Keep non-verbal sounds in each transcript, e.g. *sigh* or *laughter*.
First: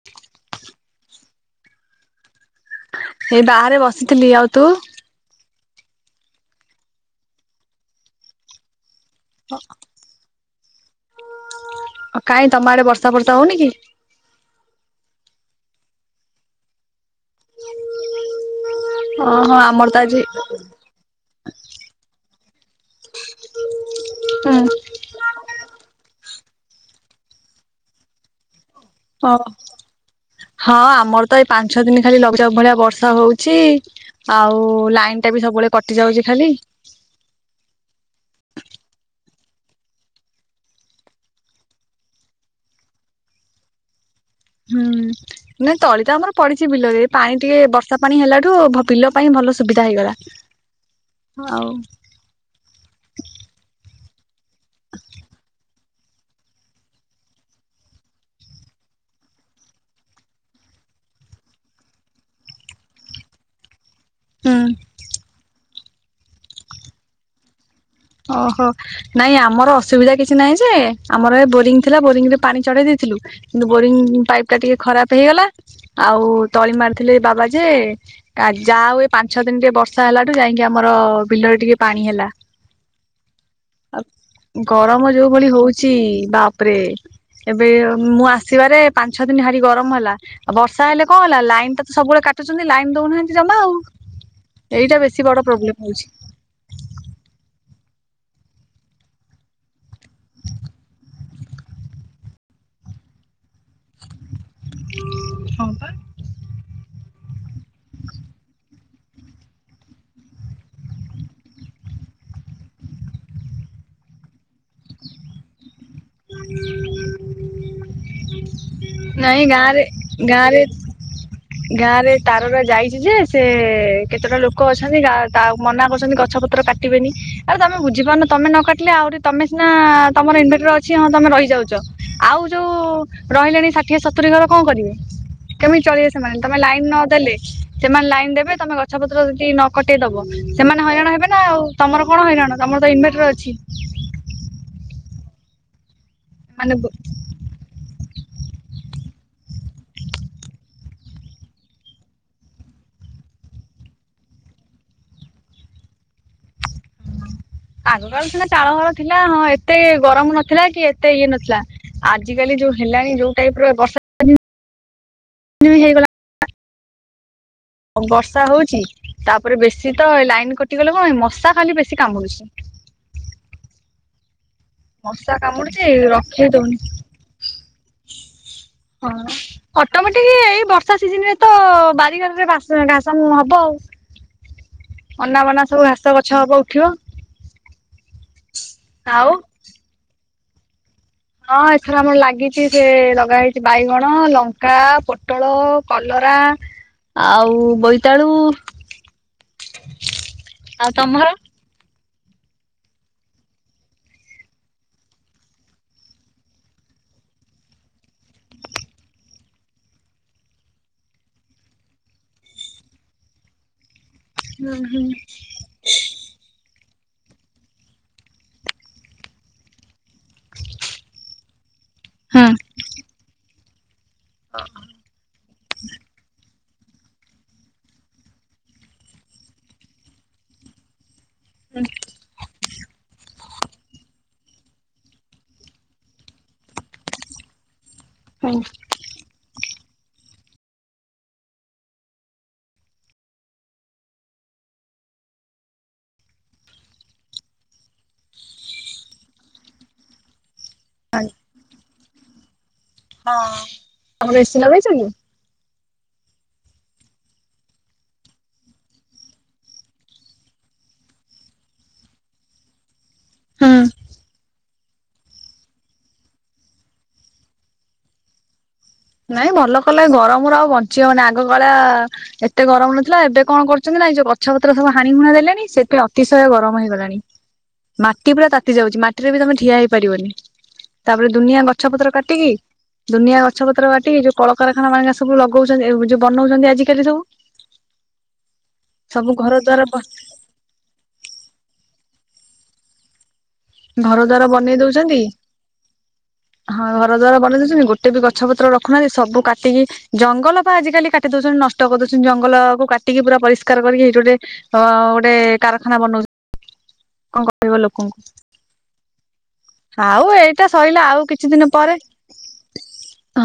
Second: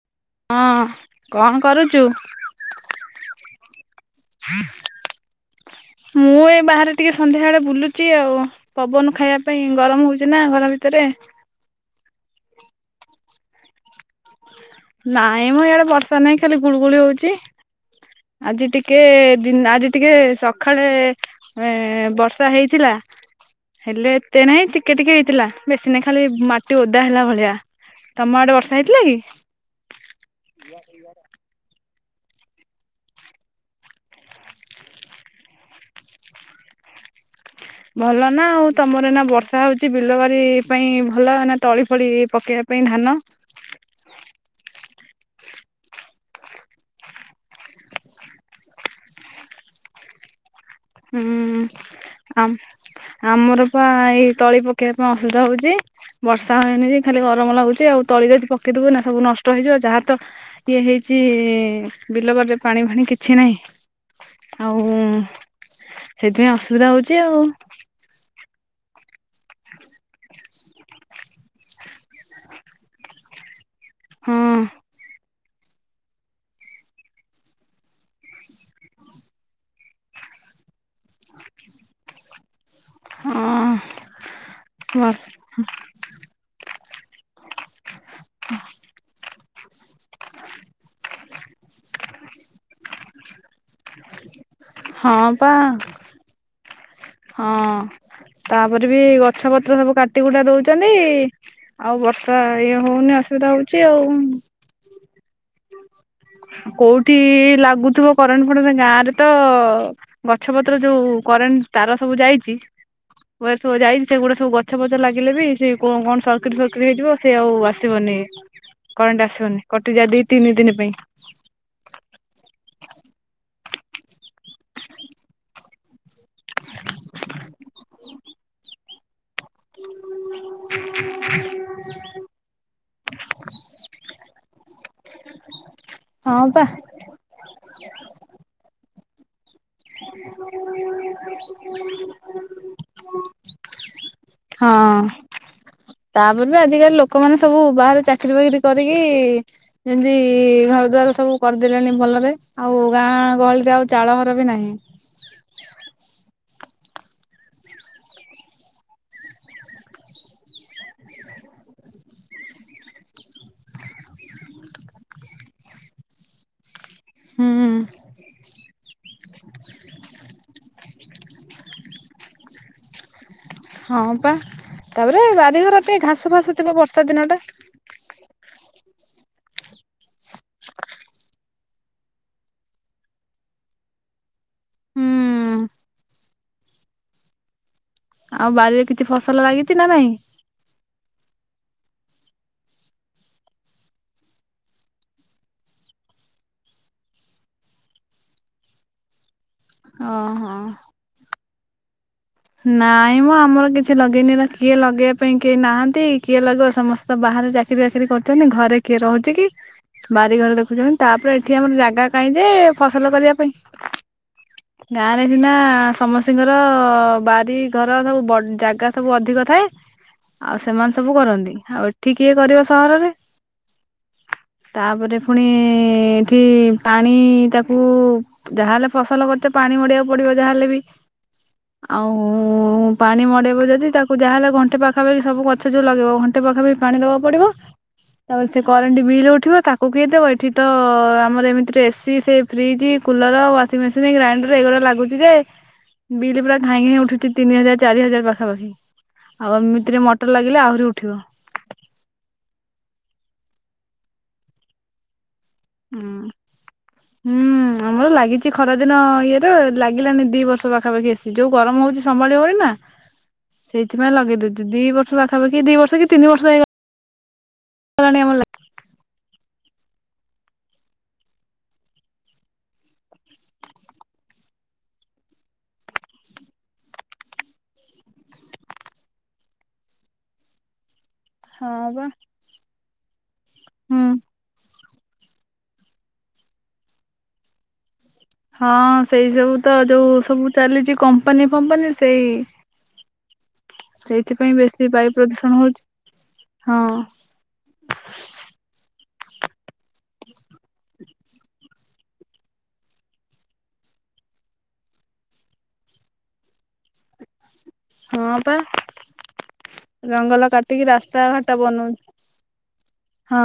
ହ ଅଁ, କଣ କରୁଚୁ? ଏଇ ବାହାରେ ବସିଥିଲି। ଆଉ ତୁ? ମୁଁ ଏ ବାହାରେ ଟିକେ ସନ୍ଧ୍ୟା ବଳେ ବୁଲୁଚି ଆଉ ପବନ ଖାଇବା ପାଇଁ। ଗରମ ହଉଚୁ ନା ଘର ଭିତରେ। ଓ କାଇଁ ତୋମ ଆଡେ ବର୍ଷା ଫର୍ଷା ହଉନି କି? ନାଇଁ ମୋ ଇଆଡେ ବର୍ଷା ନାହିଁ ଖାଲି ଗୁଳୁଗୁଳି ହଉଚି। ଆଜି ଟିକେ ଓହୋ ଦିନ ଆମର ଆଜି ତ ଟିକେ ସ ଖାଳେ ଏଁ, ବର୍ଷା ହେଇଥିଲା। ହେଲେ ଏତେ ହୁଁ ନାହିଁ, ଟି କେ ଟିକେ ହେଇଥିଲା ବେଶୀ ନାଇ ଖାଲି ମାଟି ଓଦା ହେଲା ଭଳିଆ। ତୋମ ଆଡେ ବର୍ଷା ହେଇଥିଲା କି? ଓ ହଁ, ଆମର ତ ଏଇ ପାଞ୍ଚ, ଛଅ ଦିନ ଖାଲି ଲଘୁଚାପ ଭଳିଆ ବର୍ଷା ହଉଛି। ଆଉ ଲାଇନ୍ ଟା ବି ସବୁବେଳେ କଟି ଯାଉଚି ଖାଲି। ଭଲ ନା ଆଉ ତୋମର ଏଇନା ବର୍ଷା ହଉଛି ବିଲବାରି ପାଇଁ ଭଲ ନା। ତଳି ଫଳି ପକେଇଆ ପାଇଁ ଧାନ। ହୁଁ। ନାଇଁ ତଳି ତ ଆମର ପଡିଛି ବିଲରେ ପାଣି ଟିକେ ବର୍ଷା ପାଣି ହେଲାଠୁ ଭ-ବିଲ ପାଇଁ ଭଲ ସୁବିଧା ହେଇଗଲା। ହୁଁ, ଆଉ ଆମ ଆମର ପା ଏଇ ତଳି ପକେଇବା ପାଇଁ ଅସୁବିଧା ହଉଚି। ବର୍ଷା ହେଇନି ଯେ ଖାଲି ଗରମ ଲାଗୁଛି ଆଉ। ତଳି ଯଦି ପକେଇଦବୁ ଏଇନା ସବୁ ନଷ୍ଟ ହେଇଯିବ। ଯାହା ତ ଇଏ ହେଇଚି ବିଲ ବାଡିରେ ପାଣି ଫାଣି କିଛି ନାହିଁ। ହୁଁ ଆଉ ଉଁ, ସେଇଥିପାଇଁ ଅସୁବିଧା ହଉଚି ଆଉ। ଓହୋ। ନାଇଁ ଆମର ଅସୁବିଧା କିଛି ନାହିଁ ଯେ ଆମର ଏ ବୋରିଂ ଥିଲା, ବୋରିଂ ରେ ପାଣି ଚଢେଇ ଦେଇଥିଲୁ। କିନ୍ତୁ ବୋରିଂ ପାଇପ୍ ହଁ ଟା ଟିକେ ଖରାପ ହେଇଗଲା। ଆଉ ତଳି ମାରିଥିଲେ ଏ ବାବା ଯେ କା- ଯା ହଉ ପାଞ୍ଚ, ଛଅ ଦିନ ଟିକେ ବର୍ଷା ହେଲାଠୁ ଯାଇକି ଆମର ବିଲରେ ଟିକେ ପାଣି ହେଲା। ହଁ। ଆ, ଗରମ ଯୋଉ ଭଳି ହଉଛି ବାପରେ ଏବେ ମୁଁ ଆସିବାରେ ପାଞ୍ଚ ଛଅ ଦିନି ଭାରି ଗରମ ହେଲା। ଆଉ ବର୍ଷା ହେଲେ କଣ ହେଲା ଲାଇନ ଟା ତ ସବୁବେଳେ କାଟୁଛନ୍ତି। ଲାଇନ ଦଉନାହାନ୍ତି ଜମା ଆଉ। ଏଇଟା ବେଶୀ ହଁ, ବଡ ପା ପ୍ରୋବ୍ଲେମ ହଉଛି ହଁ। ତାପରେ ବି ଗଛ ପତ୍ର ସବୁ କାଟି କୁଟା ଦଉଚନ୍ତି। ଆଉ ବର୍ଷା ଇଏ ହଉନି ଅସୁବିଧା ହଉଚି ଆଉ। କୋଉଠି ଲାଗୁଥିବ କରେଣ୍ଟ ଫରେଣ୍ଟ ଗାଁରେ ତ ଗଛ ପତ୍ର ଯୋଉ କରେଣ୍ଟ ତାର ସବୁ ଯାଇଚି ୱାର୍ ସବୁ ଯାଇଛି, ସେ ଗୁଡା ସବୁ ଗଛ ଫଛ ଲାଗିଲେ ବି ସେ କଣ କଣ ସର୍କିଟ ସର୍କିଟ ହେଇଯିବ ସେ ଆଉ ଆସିବନି। କରେଣ୍ଟ ନାଇଁ ଆସିବନି ଗାଁରେ କଟି ଯାଏ ଦି ତିନି ଗାଁରେ ଦିନ ପାଇଁ। ଗାଁ ରେ ତାର ରା ଯାଇଛି ଯେ, ସେ କେତେଟା ଲୋକ ଅଛନ୍ତି ଗା ତା ମନା କରୁଛନ୍ତି ଗଛ ପତ୍ର କାଟ କାଟିବେନି। ଆରେ ତୋମେ ବୁଝିପାରୁନ ତୋମେ ନ କାଟିଲେ ଆଉରି ତୋମେ ସିନା ତୋମର ଇନଭେଟର ଛି ହଁ, ତୋମେ ରହିଯାଉଚ। ଆଉ ଯୋଉ ରହିଲେଣି ଷାଠିଏ, ସତୁରି ଘର କଣ କରିବେ? କେମିତି ଚଳିବେ ସେମାନେ। ହଁ ତୋମେ ପା ଲାଇନ ନଦେଲେ ସେମାନେ ଲାଇନ ଦେବେ ତୋମେ ଗଛ ପତ୍ର ଯଦି ନ କଟେଇ ଦବ। ସେମାନେ ହଇରାଣ ହେବେ ନା ଆଉ। ତୋମର କଣ ହଇରାଣ। ତୋମର ତ ଇନଭେଟର ଅଛି। ହଁ, ତାପରେ ବି ମାନେ ଆଜିକାଲି ଲୋକମାନେ ସବୁ ବାହାରେ ଚାକିରୀ ବାକିରି କରିକି। ଯେମିତି ଘର ଦ୍ୱାର ସବୁ କରିଦେଲେଣି ଭଲରେ ଆଉ ଗାଁ ଗହଳିରେ ଆଉ ଚାଳ ଘର ବି ନାହିଁ। ଆଗକାଳ ସିନା ଚାଳ ଘର ଥିଲା ହଁ, ଏତେ ଗରମ ନଥିଲା କି ଏତେ ଇଏ ନଥିଲା। ଆଜି କାଲି ଯୋଉ ହେଲାଣି ଯୋଉ ଟାଇପ ର ବର୍ଷା ହେଇଗଲା ହୁଁ। ବର୍ଷା ହଉଛି ତାପରେ ବେଶୀ ତ ଲାଇନ କଟିଗଲେ କଣ ମଶା ଖାଲି ବେଶୀ କାମୁଡୁଛି। ହଁ, ପା ତାପରେ ମଶା ବାରି, ଘର କାମୁଡୁଛି ଏତେ ଘାସ ରଖେଇ ଫାସ ଥିବ ଦଉନି ବର୍ଷା ଦିନ ଟା ହଁ। ଅଟୋମେଟିକ ଏଇ ବର୍ଷା ସିଜନରେ ତ ବାରିଘରରେ ବାସ ଘାସ ହବ ଆଉ। ହୁଁ ଅନା ବନା ସବୁ ଘାସ ଗଛ ହବ ଉଠିବ। ଆଉ ବାରିରେ କିଛି ଆଉ ଫସଲ ଲାଗିଛି ନା ନାଇଁ। ହଁ ଏଥର ଆମର ଲାଗିଛି ସେ ଲଗା ହେଇଚି ବାଇଗଣ, ଲଙ୍କା, ପୋଟଳ, କଲରା। ଆଉ ବୋଇତାଳୁ। ଅ ହଁ। ଆଉ ତମର। ନାଇଁ ମ ଆମର କିଛି ଲଗେଇନି ଏରା କିଏ ଲଗେଇବା ପାଇଁ କେହି ନାହାନ୍ତି କିଏ ଲଗେଇ ସମସ୍ତେ ତ ବାହାରେ ଚାକିର ଚାକିରି ବାକିରି କରୁଛନ୍ତି ଘରେ କିଏ ରହୁଚି କି। ବାରିଘରେ ଦେଖୁଛନ୍ତି ତାପରେ ଏଠି ଆମର ଜାଗା କାହିଁ ଯେ ଫସଲ କରିବା ପାଇଁ। ହୁଁ ହୁଁ। ଗାଁରେ ସିନା ସମସ୍ତିଙ୍କର ବାରି ଘର ସବୁ ବଡ୍ ଜାଗା ସବୁ ଅଧିକ ଥାଏ। ଆଉ ସେମାନେ ସବୁ କରନ୍ତି ଆଉ ଏଠି କିଏ କରିବ ସହରରେ। ହଁ। ତାପରେ ପୁଣି ଏଠି ପାଣି ତାକୁ ଯାହାହେଲେ ଫସଲ କରିଚ ପାଣି ମଡେଇବାକୁ ପଡିବ ଯାହା ହେଲେ ବି। ଆଉ ପାଣି ମଡେଇବ ଯଦି ତାକୁ ଯାହାହଲେ ଘଣ୍ଟେ ପାଖାପାଖି ସବୁ ଗଛ ଯୋଉ ଲଗେଇବ ଘଣ୍ଟେ ପାଖାପାଖି ପାଣି ଦବାକୁ ପଡିବ ତା ହଁ ପରେ କ ଏଠି ବିଲ୍ ଉଠିବ ତାକୁ କିଏ ଦେବ ଏଇଠି ତ ଆମର ଏମିତିରେ ଏସି ସେ fridge cooler, washing machine, grinder ଏଗୁରା ଲାଗୁଚି ଯେ ବିଲ ପୁରା ଘାଇଁ ଘାଇଁ ଉଠୁଛି ତିନି ହଜାର ଚାରି ହଜାର ପାଖାପାଖି ଆଉ ଏମିତିରେ ମଟର ଲାଗିଲେ ଆହୁରି ଉଠିବ। ହଁ ତମର ଏସିି ଲଗେଇଚ କି। ହୁଁ ହୁଁ। ଆମର ଲାଗିଚି ଖରା ଦିନ ଇଏରୁ ଲାଗିଲାନି ଦି ବର୍ଷ ପାଖାପାଖି ଏସି ଯୋଉ ଗରମ ହଉଚି ସମ୍ଭାଳିି ହଉନି ନା। ହୁଁ। ସେଇଥିପାଇଁ ଲଗେଇଦେଲୁ। ଦି ବର୍ଷ ପାଖାପଖି ଦି ବର୍ଷ କି ତିନି ବର୍ଷ ହେଇଗଲାଣି ଆମର ଲାଗିଚ୍। ନାଇଁ ଭଲ କଲେ ଗରମରୁ ଆଉ ବଞ୍ଚି ହବନି ଆଗ କଳଆ ଏତେ ଗରମ ନଥିଲା। ଏବେ କଣ କରୁଛନ୍ତି ନା ଏ ଯୋଉ ଗଛ ପତ୍ର ସବୁ ହାଣି ହୁଣା ଦେଲେଣି ସେଥିପାଇଁ ଅତିଶୟ ଗରମ ହେଇଗଲାଣି। ମାଟି ପୁରା ତାତିଯାଉଚି ମାଟିରେ ବି ତମେ ଠିଆ ହେଇପାରିବନି। ତାପରେ ଦୁନିଆ ଗଛ ହଁ ବା ପତ୍ର କାଟିକି ଦୁନିଆ ଗଛ ପତ୍ର ହୁଁ। କାଟିକି ଯୋଉ କଳକାରଖାନା ମାନା ସବୁ ଲଗଉଚନ୍ତି ଯଉ ବନଉଚନ୍ତି ଆଜିକାଲି ସବୁ। ହଁ ସେଇ ଘର ସବୁ ତ ଦ୍ୱାର ଯୋଉ ସବୁ ଚାଲିଛି କମ୍ପାନୀ ଫମ୍ପାନୀ ସେଇ। ଘର ଦ୍ୱାର ସେଇଥିପାଇଁ ବନେଇ ବେଶୀ ବାୟୁ ଦଉଚନ୍ତି ପ୍ରଦୂଷଣ ହଉଛି ହଁ ଘର ଦ୍ୱାର ବନେଇ ଦଉଚନ୍ତି ଗୋଟେ ଗୋଟେ ବି ଗଛପତ୍ର ରଖୁନାହାନ୍ତି ସବୁ କାଟିକି ଜଙ୍ଗଲ ପା ଆଜିକାଲି କାଟି ଦଉଚନ୍ତି ନଷ୍ଟ କରି ଦଉଚନ୍ତି। ଜଙ୍ଗଲକୁ କାଟିକି ପୁରା ପରିଷ୍କାର କରିକି ହେଇଠି ଗୋଟେ ହ ଗୋଟେ କାରଖାନା ବନଉଛି କଣ କ ହଁ ପା। ଆଉ ଜଙ୍ଗଲ ଏଇଟା କାଟିକି ସଇଲା ଆଉ ରାସ୍ତାଘାଟ କିଛି ଦିନ ପରେ ବନଉଛି।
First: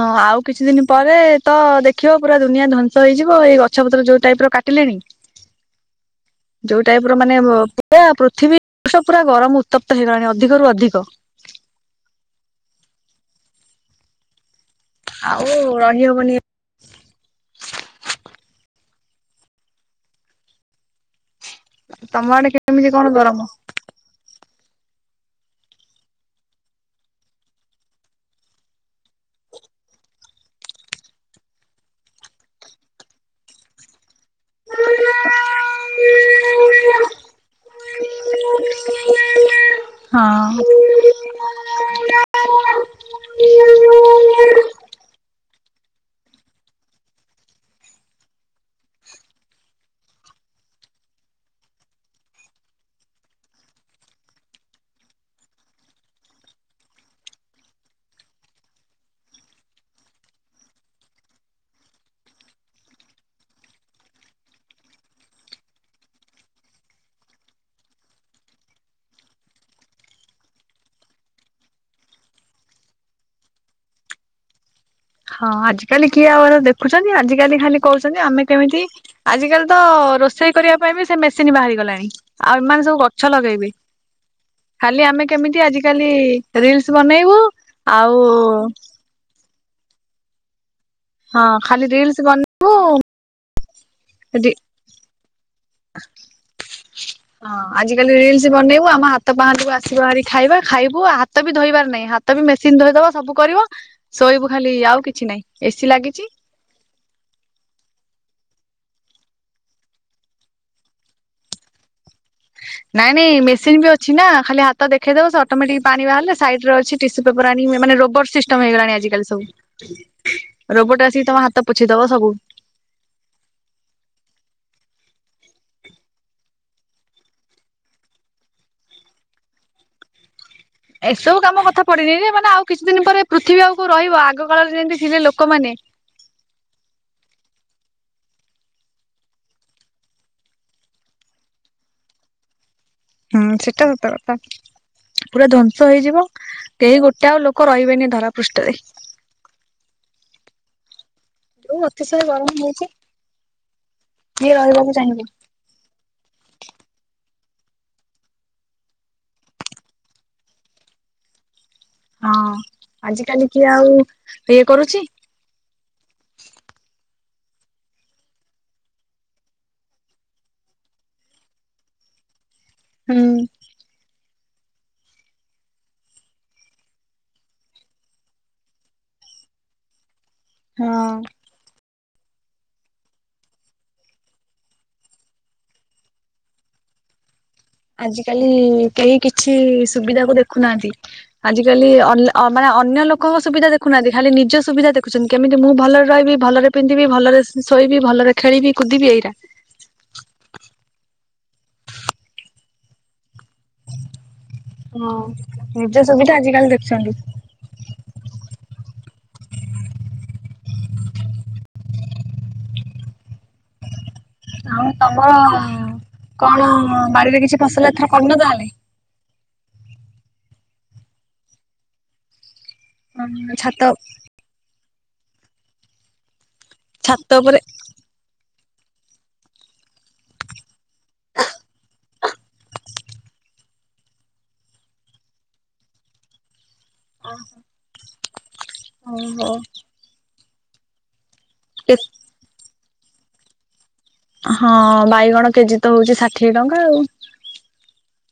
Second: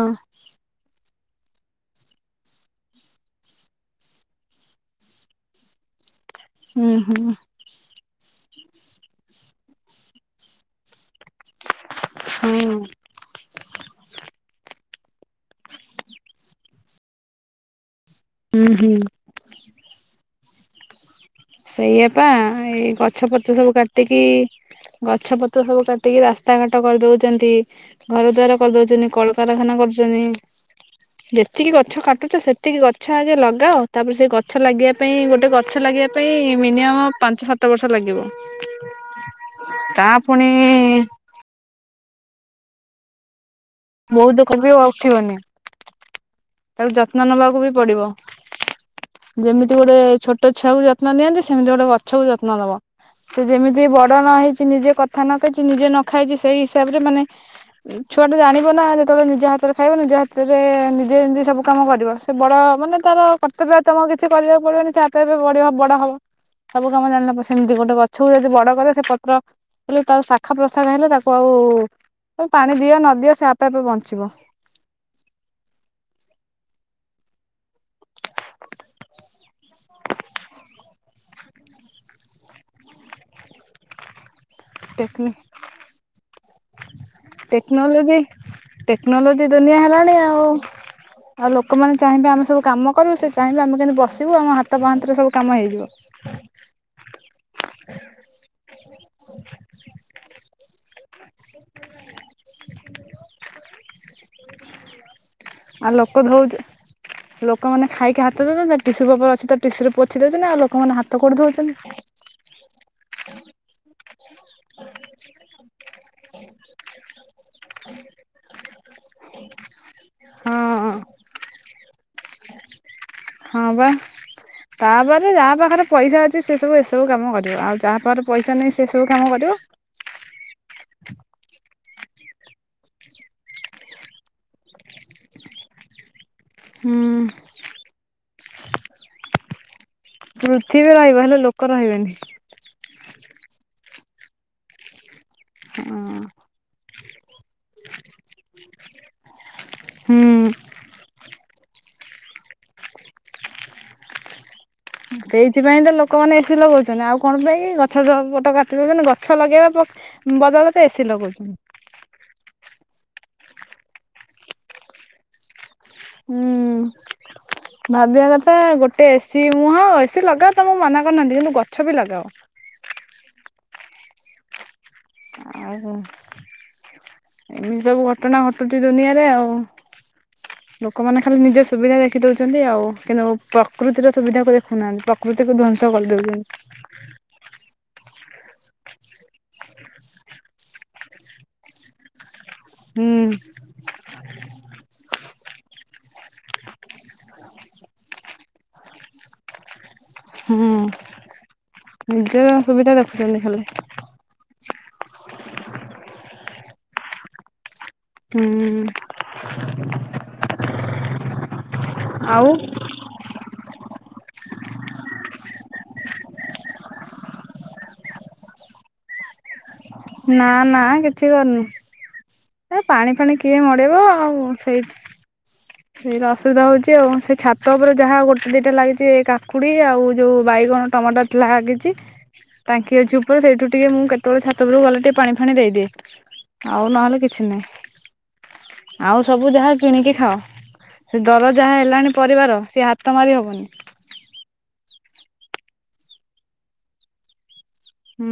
ହଁ ଆଉ କିଛି ଦିନ ପରେ ତ ଦେଖିବ ପୁରା ଦୁନିଆ ଧ୍ୱଂସ ହେଇଯିବ। ଏଇ ଗଛ ପତ୍ର ଯୋଉ ଟାଇପର କାଟିଲେଣି। *inaudible* ଯୋଉ ହୁଁ ଟାଇପର ହୁଁ। ମାନେ ଏ ପୃଥିବୀ *inaudible* ପୁରା ଗରମ ଉତ୍ତପ୍ତ ହେଇଗଲାଣି ଅଧିକରୁ ଅଧିକ। ହଁ। ଆଉ ରହିହବନି ଏ ଉଁ ହୁଁ। ସେଇଆପା ତମ ଆଡେ କେମିତି ଏଇ କଣ ଗଛ ଗରମ? ପତ୍ର ସବୁ କାଟିକି ଗଛ ପତ୍ର ସବୁ କାଟିକି ରାସ୍ତା ଘାଟ କରିଦୋଉଚନ୍ତି। ଘର ଦ୍ୱାର କରିଦୋଉଚନ୍ତି, କଳକାରଖାନା କରୁଚନ୍ତି। ଯେତିକି ଗଛ କାଟୁଚ ସେତିକି ଗଛ ଆଗେ ଲଗାଅ ତାପରେ ସେଇ ଗଛ ଲାଗିବା ପାଇଁ ଗୋଟେ ଗଛ ଲା ପାଇଁ ମିନିମମ୍ ପାଞ୍ଚ ସାତ ବର୍ଷ ଲାଗିବ ତାହା ଫୁଣି *inaudible* ବୋହୁତ ହଁ। *unintelligible* ଆଉ ଉଠିବନି। ତାକୁ ଯତ୍ନ ନବାକୁ ବି ପଡିବ। ଯେମିତି ଗୋଟେ ଛୋଟ ଛୁଆକୁ ଯତ୍ନ ନିଅନ୍ତି ସେମିତି ଗୋଟେ ଗଛକୁ ଯତ୍ନ ଦବ। ସେ ଯେମିତି ବଡ ନ ହେଇଚି, ନିଜେ କଥା ନ କହିଚି ନିଜେ ନ ଖାଇଚି ସେଇ ହିସାବରେ ମାନେ ଉ ଛୁଆଟି ଜାଣିବ ନା ଯେତେବେଳେ ନିଜ ହାତରେ ଖାଇବ ନିଜ ହାତରେ ନିଜେ ଯିନ୍ତି ସବୁ କାମ କରିବ ସେ ବଡ ମାନେ ତାର କର୍ତ୍ତବ୍ୟ ଆଉ ତମକୁ କିଛି କରିବାକୁ ପଡିବନି ସେ ଆପେ ଆପେ ବଢିବ ବଡ ହବ। ସବୁ କାମ ଜାଣଲା ପରେ ସେମିତି ଗୋଟେ ଗଛକୁ ଯଦି ବଡ କରିବ ସେ ପତ୍ର ହେଲେ ତାର ଶାଖା ପ୍ରଶାଖ ହେଲେ ତାକୁ ଆଉ ଏ ପାଣି ଦିଅ ନଦିଅ ସେ ଆପେ ଆପେ ବଞ୍ଚିବ। ହଁ ଆଜି କାଲି କିଏ ଆଉ ଏରା ଦେଖୁଚନ୍ତି ଆଜି କାଲି ଖାଲି କୋହୁଛନ୍ତି ଆମେ କେମିତି ଆଜିକାଲି ତ ରୋଷେଇ କରିବା ପାଇଁ ବି ସେ ମେସିନି ବାହାରିଗଲାଣି। ଆଉ ଏମାନେ ସବୁ ଗଛ ଲଗେଇବେ। ଖାଲି ଆମେ ଟେକ୍ନି କେମିତି ଆଜିକାଲି ରିଲସ ବନେଇବୁ ଟେକ୍ନୋଲୋଜି ଆଉ ଟେକ୍ନୋଲୋଜି ଦୁନିଆ ହେଲାଣି ଆଉ ହଁ ଆଉ ଖାଲି ଲୋକମାନେ ରିଲ୍ସ ଚାହିଁବେ ଆମେ ସବୁ ବନେଇବୁ କାମ କରିବୁ ସେ ଚାହିଁବେ ଆମେ କେମତି ବସିବୁ ରି ଆମ ହାତ ପାହାନ୍ତିରେ ସବୁ କାମ ହେଇଯିବ। ହଁ ଆଜିକାଲି ରିଲସି ବନେଇବୁ ଆମ ହାତ ପାହାନ୍ତିକୁ ଆସିବ ଭାରି ଖାଇବା ଖାଇବୁ ଆଉ ହାତ ବି ଧୋଇବାର ନାଇଁ ହା ତ ବି ମେସିନ୍ ଧୋଇଦବ ସବୁ କରିବ ଶୋଇବୁ ଖାଲି ଆଉ କିଛି ନାଇଁ ଏସି ଆଉ ଲୋକ ଲାଗିଚି। ଧଉଚ ଲୋକମାନେ ଖାଇକି ହାତ ଦୋଉଚନ୍ତି ନା ଟିସୁ ପେପର ଅଛି ତ ଟିସୁରେ ପୋଛି ଦୋଉଚନ୍ତି ଆଉ ଲୋକମାନେ ହାତ କୋଉଠି ଧୋଉଚନ୍ତି। ନାଇଁ ନାଇଁ ମେସିନ ବି ଅଛି ନା ଖାଲି ହାତ ଦେଖେଇଦବ ସେ ଅଟୋମେଟିକ ପାଣି ବାହାରିଲେ ସାଇଡ ରେ ଅଛି ଟିସୁ ପେପର ଆଣିକି ମା-ମାନେ ରୋବର୍ଟ ସିଷ୍ଟମ ହେଇଗଲାଣି ଆଜିକାଲି ସବୁ। ହଁ ରୋବଟ୍ ଆସିକି ତମ ହାତ ପୋଛିଦବ ସବୁ। ହଁ ପା। ତାପରେ ଯାହା ପାଖରେ ପଇସା ଅଛି ସେ ସବୁ ଏସବୁ କାମ କରିବ ଆଉ ଯାହା ପାଖରେ ପଇସା ନାହିଁ ସେସବୁ କାମ କରିବ। ଏସବୁ କାମ କଥା ପଡିନେଇ ଯେ ମାନେ ଆଉ କିଛି ଦିନି ଏ ପରେ ପୃଥିବୀ ଆଉ କୋଉ ରହିବ ଆଗ କାଳରେ ଯେମିତି ଥିଲେ ଲୋକମାନେ। ହୁଁ। ପୃଥିବୀ ରହିବ ହେଲେ ଲୋକ ରହିବେନି। ହୁଁ ସେଟା ସତକଥା। ପୁରା ଧ୍ଵଂସ ହଁ ହେଇଯିବ କେହି ଗୋଟେ ଆଉ ଲୋକ ରହିବେନି ଏ ଧରା ପୃଷ୍ଠରେ। ହୁଁ। ଯୋଉ ଅତିଶୟ ଗରମ ହୋଉଚି କିଏ ରହିବ ମୁଁ ତେ ଇଦ୍ ସେଥିପାଇଁ ତ ଲୋକମାନେ ଏସି ଲଗୋଉଚନ୍ତି ଆଉ କଣ ପାଇଁ କି ଗଛ ତ ପଟ କାଟି ଦୋଉଚନ୍ତି ଗଛ ଲଗେଇବା ପା ମ୍ ବଦଳରେ ତ ଏ ସି ଲଗୋଉଛନ୍ତି। ହଁ ଆଜିକାଲି କିଏ ଆଉ ଇଏ କରୁଚି। ହୁଁ। ଭାବିବା କଥା ଗୋଟେ ଏ ସିି ମୁଁହ ଏ ସି ଲଗାଅ ତମକୁ ମନା କରିନାହାନ୍ତି କିନ୍ତୁ ଗଛ ବି ଲଗାଅ। ହୁଁ। ଅହ। ଏମିତି ସବୁ ଘଟଣା ଘଟୁଚି ଦୁନିଆରେ ଆଉ ହଁ। ଲୋକମାନେ ଖାଲି ନିଜ ସୁବିଧା ଦେଖିଦୋଉଚନ୍ତି ଆଉ କିନ୍ତୁ ପ୍ରକୃତିର ସୁବିଧାକୁ ଦେଖୁନାହାନ୍ତି ପ୍ରକୃତିକୁ ଧ୍ବଂସ କରିଦୋଉଚନ୍ତି। ଆଜିକାଲି କେହି କିଛି ସୁବିଧାକୁ ଦେଖୁନାହାନ୍ତି ଆଜିକାଲି ଅଲ ଅ ମାନେ ଅନ୍ୟ ହୁଁ ଲୋକଙ୍କ ସୁବିଧା। ଦେଖୁନାହାନ୍ତି ଖାଲି ନିଜ ସୁବିଧା ଦେଖୁଛନ୍ତି କେମିତି ମୁଁ ଭଲରେ ରହିବି, ଭଲରେ ପିନ୍ଧିବି, ଭଲରେ ଶ ଶୋଇବି ଭଲରେ। ଖେଳିବି କୁଦିବି ଏଇରା। ହୁଁ ନିଜର ସୁବିଧା ଦେଖୁଛନ୍ତି ଖାଲି। ହଁ ନିଜ ସୁବିଧା ଆଜିକାଲି ଦେଖୁଛନ୍ତି। ହୁଁ। *inaudible* ଆଉ। ଆଉ ତମ କଣ ବାଡିରେ କିଛି ଫସଲ ଏଥର କରିନ ତାହେଲେ। ନା ନା କିଛି କରିନୁ ଏ ପାଣି ଫାଣି କିଏ ଛାତ ମଡେଇବ ଆଉ ସେଇ ସେଇରା ଅସୁବିଧା ହଉଛି ଆଉ ସେ ଛାତ ଉପରେ ଯାହା ଗୋଟେ ଦିଟା ଲାଗିଛି। ଏ କାକୁଡି ଆଉ ଯୋଉ ବାଇଗଣ ଟମାଟର ଥିଲା ଲାଗିଛି। ଟାଙ୍କି ଅଛି ଉପରେ ସେଇଠୁ ଟିକେ ମୁଁ କେତେବେଳେ ଛାତ ଉପରୁ ଗଲା ଟିକେ ପାଣି ଫାଣି ଦେଇଦିଏ। ଆଉ ନହେଲେ କିଛି ନାହିଁ ଆଉ ଓହୋ ସବୁ ଯାହା କିଣିକି ଖାଅ। ସେ ଦର ଯାହା ହେଲାଣି ପରିବାର ସିଏ ହାତ ମାରି ହବନି। ହଁ ବାଇଗଣ କେଜି ତ ହଉଛି ଷାଠିଏ ଟଙ୍କା ଆଉ। ହୁଁ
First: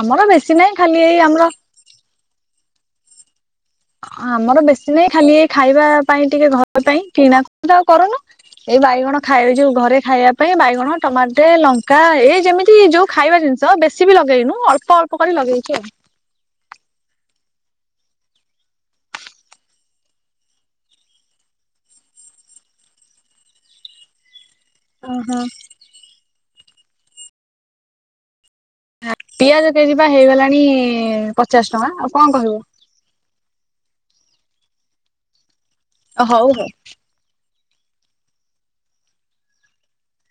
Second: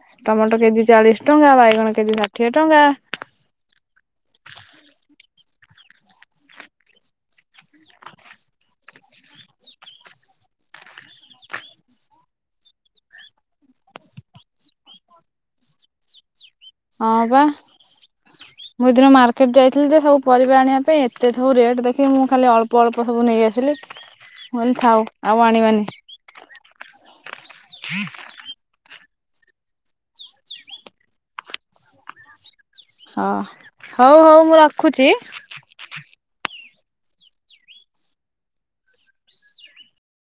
ଆମର ବେଶୀ ଟମାଟୋ ନାହିଁ କେଜି ଖାଲି ଏଇ ଚାଳିଶ ଆମର ଟଙ୍କା ବାଇଗଣ କେଜି ଷାଠିଏ। ସାଠିଏ ଟଙ୍କା। ଆମର ବେଶୀ ନାଇଁ ଖାଲି ଏ ଖାଇବା ପାଇଁ ଟିକେ ଘର ପାଇଁ କିଣା ତ ଆଉ କରୁନୁ। ଏଇ ବାଇଗଣ ଖାଇବେ ଯୋଉ ଘରେ ଖାଇବା ପାଇଁ ବାଇଗଣ ଟମାଟ ଟେ ଲଙ୍କା ଏଇ ଯେମିତି ଯୋଉ ଖାଇବା ଜିନିଷ। ବେଶୀ ବି ଲଗେଇନୁ ଅଳ୍ପ ଅଳ୍ପ କରି ଲଗେଇଛି ଆଉ। ହଁ ବା। ମୁଁ ଏଇ ଦିନେ ମାର୍କେଟ ଯାଇଥିଲି ଯେ ସବୁ ପରିବା ଆଣିବା ପାଇଁ ଏତେ ସବୁ ରେଟ୍ ଦେଖିକି ମୁଁ ଖାଲି ଅଳପ ଅଳପ ସବୁ ନେଇ ଆସିଲି। ମୁଁ କଇଲି ଥାଉ ଓହୋ। ଆଉ ଆଣିବାନି। ଆ ପିଆଜ କେଜି ବା ହେଇଗଲାଣି ପଚାଶ ଟଙ୍କା ଆଉ କଣ କହିବ। ହଁ ହଉ ହଉ ମୁଁ ରଖୁଛି। ହଉ ହଉ।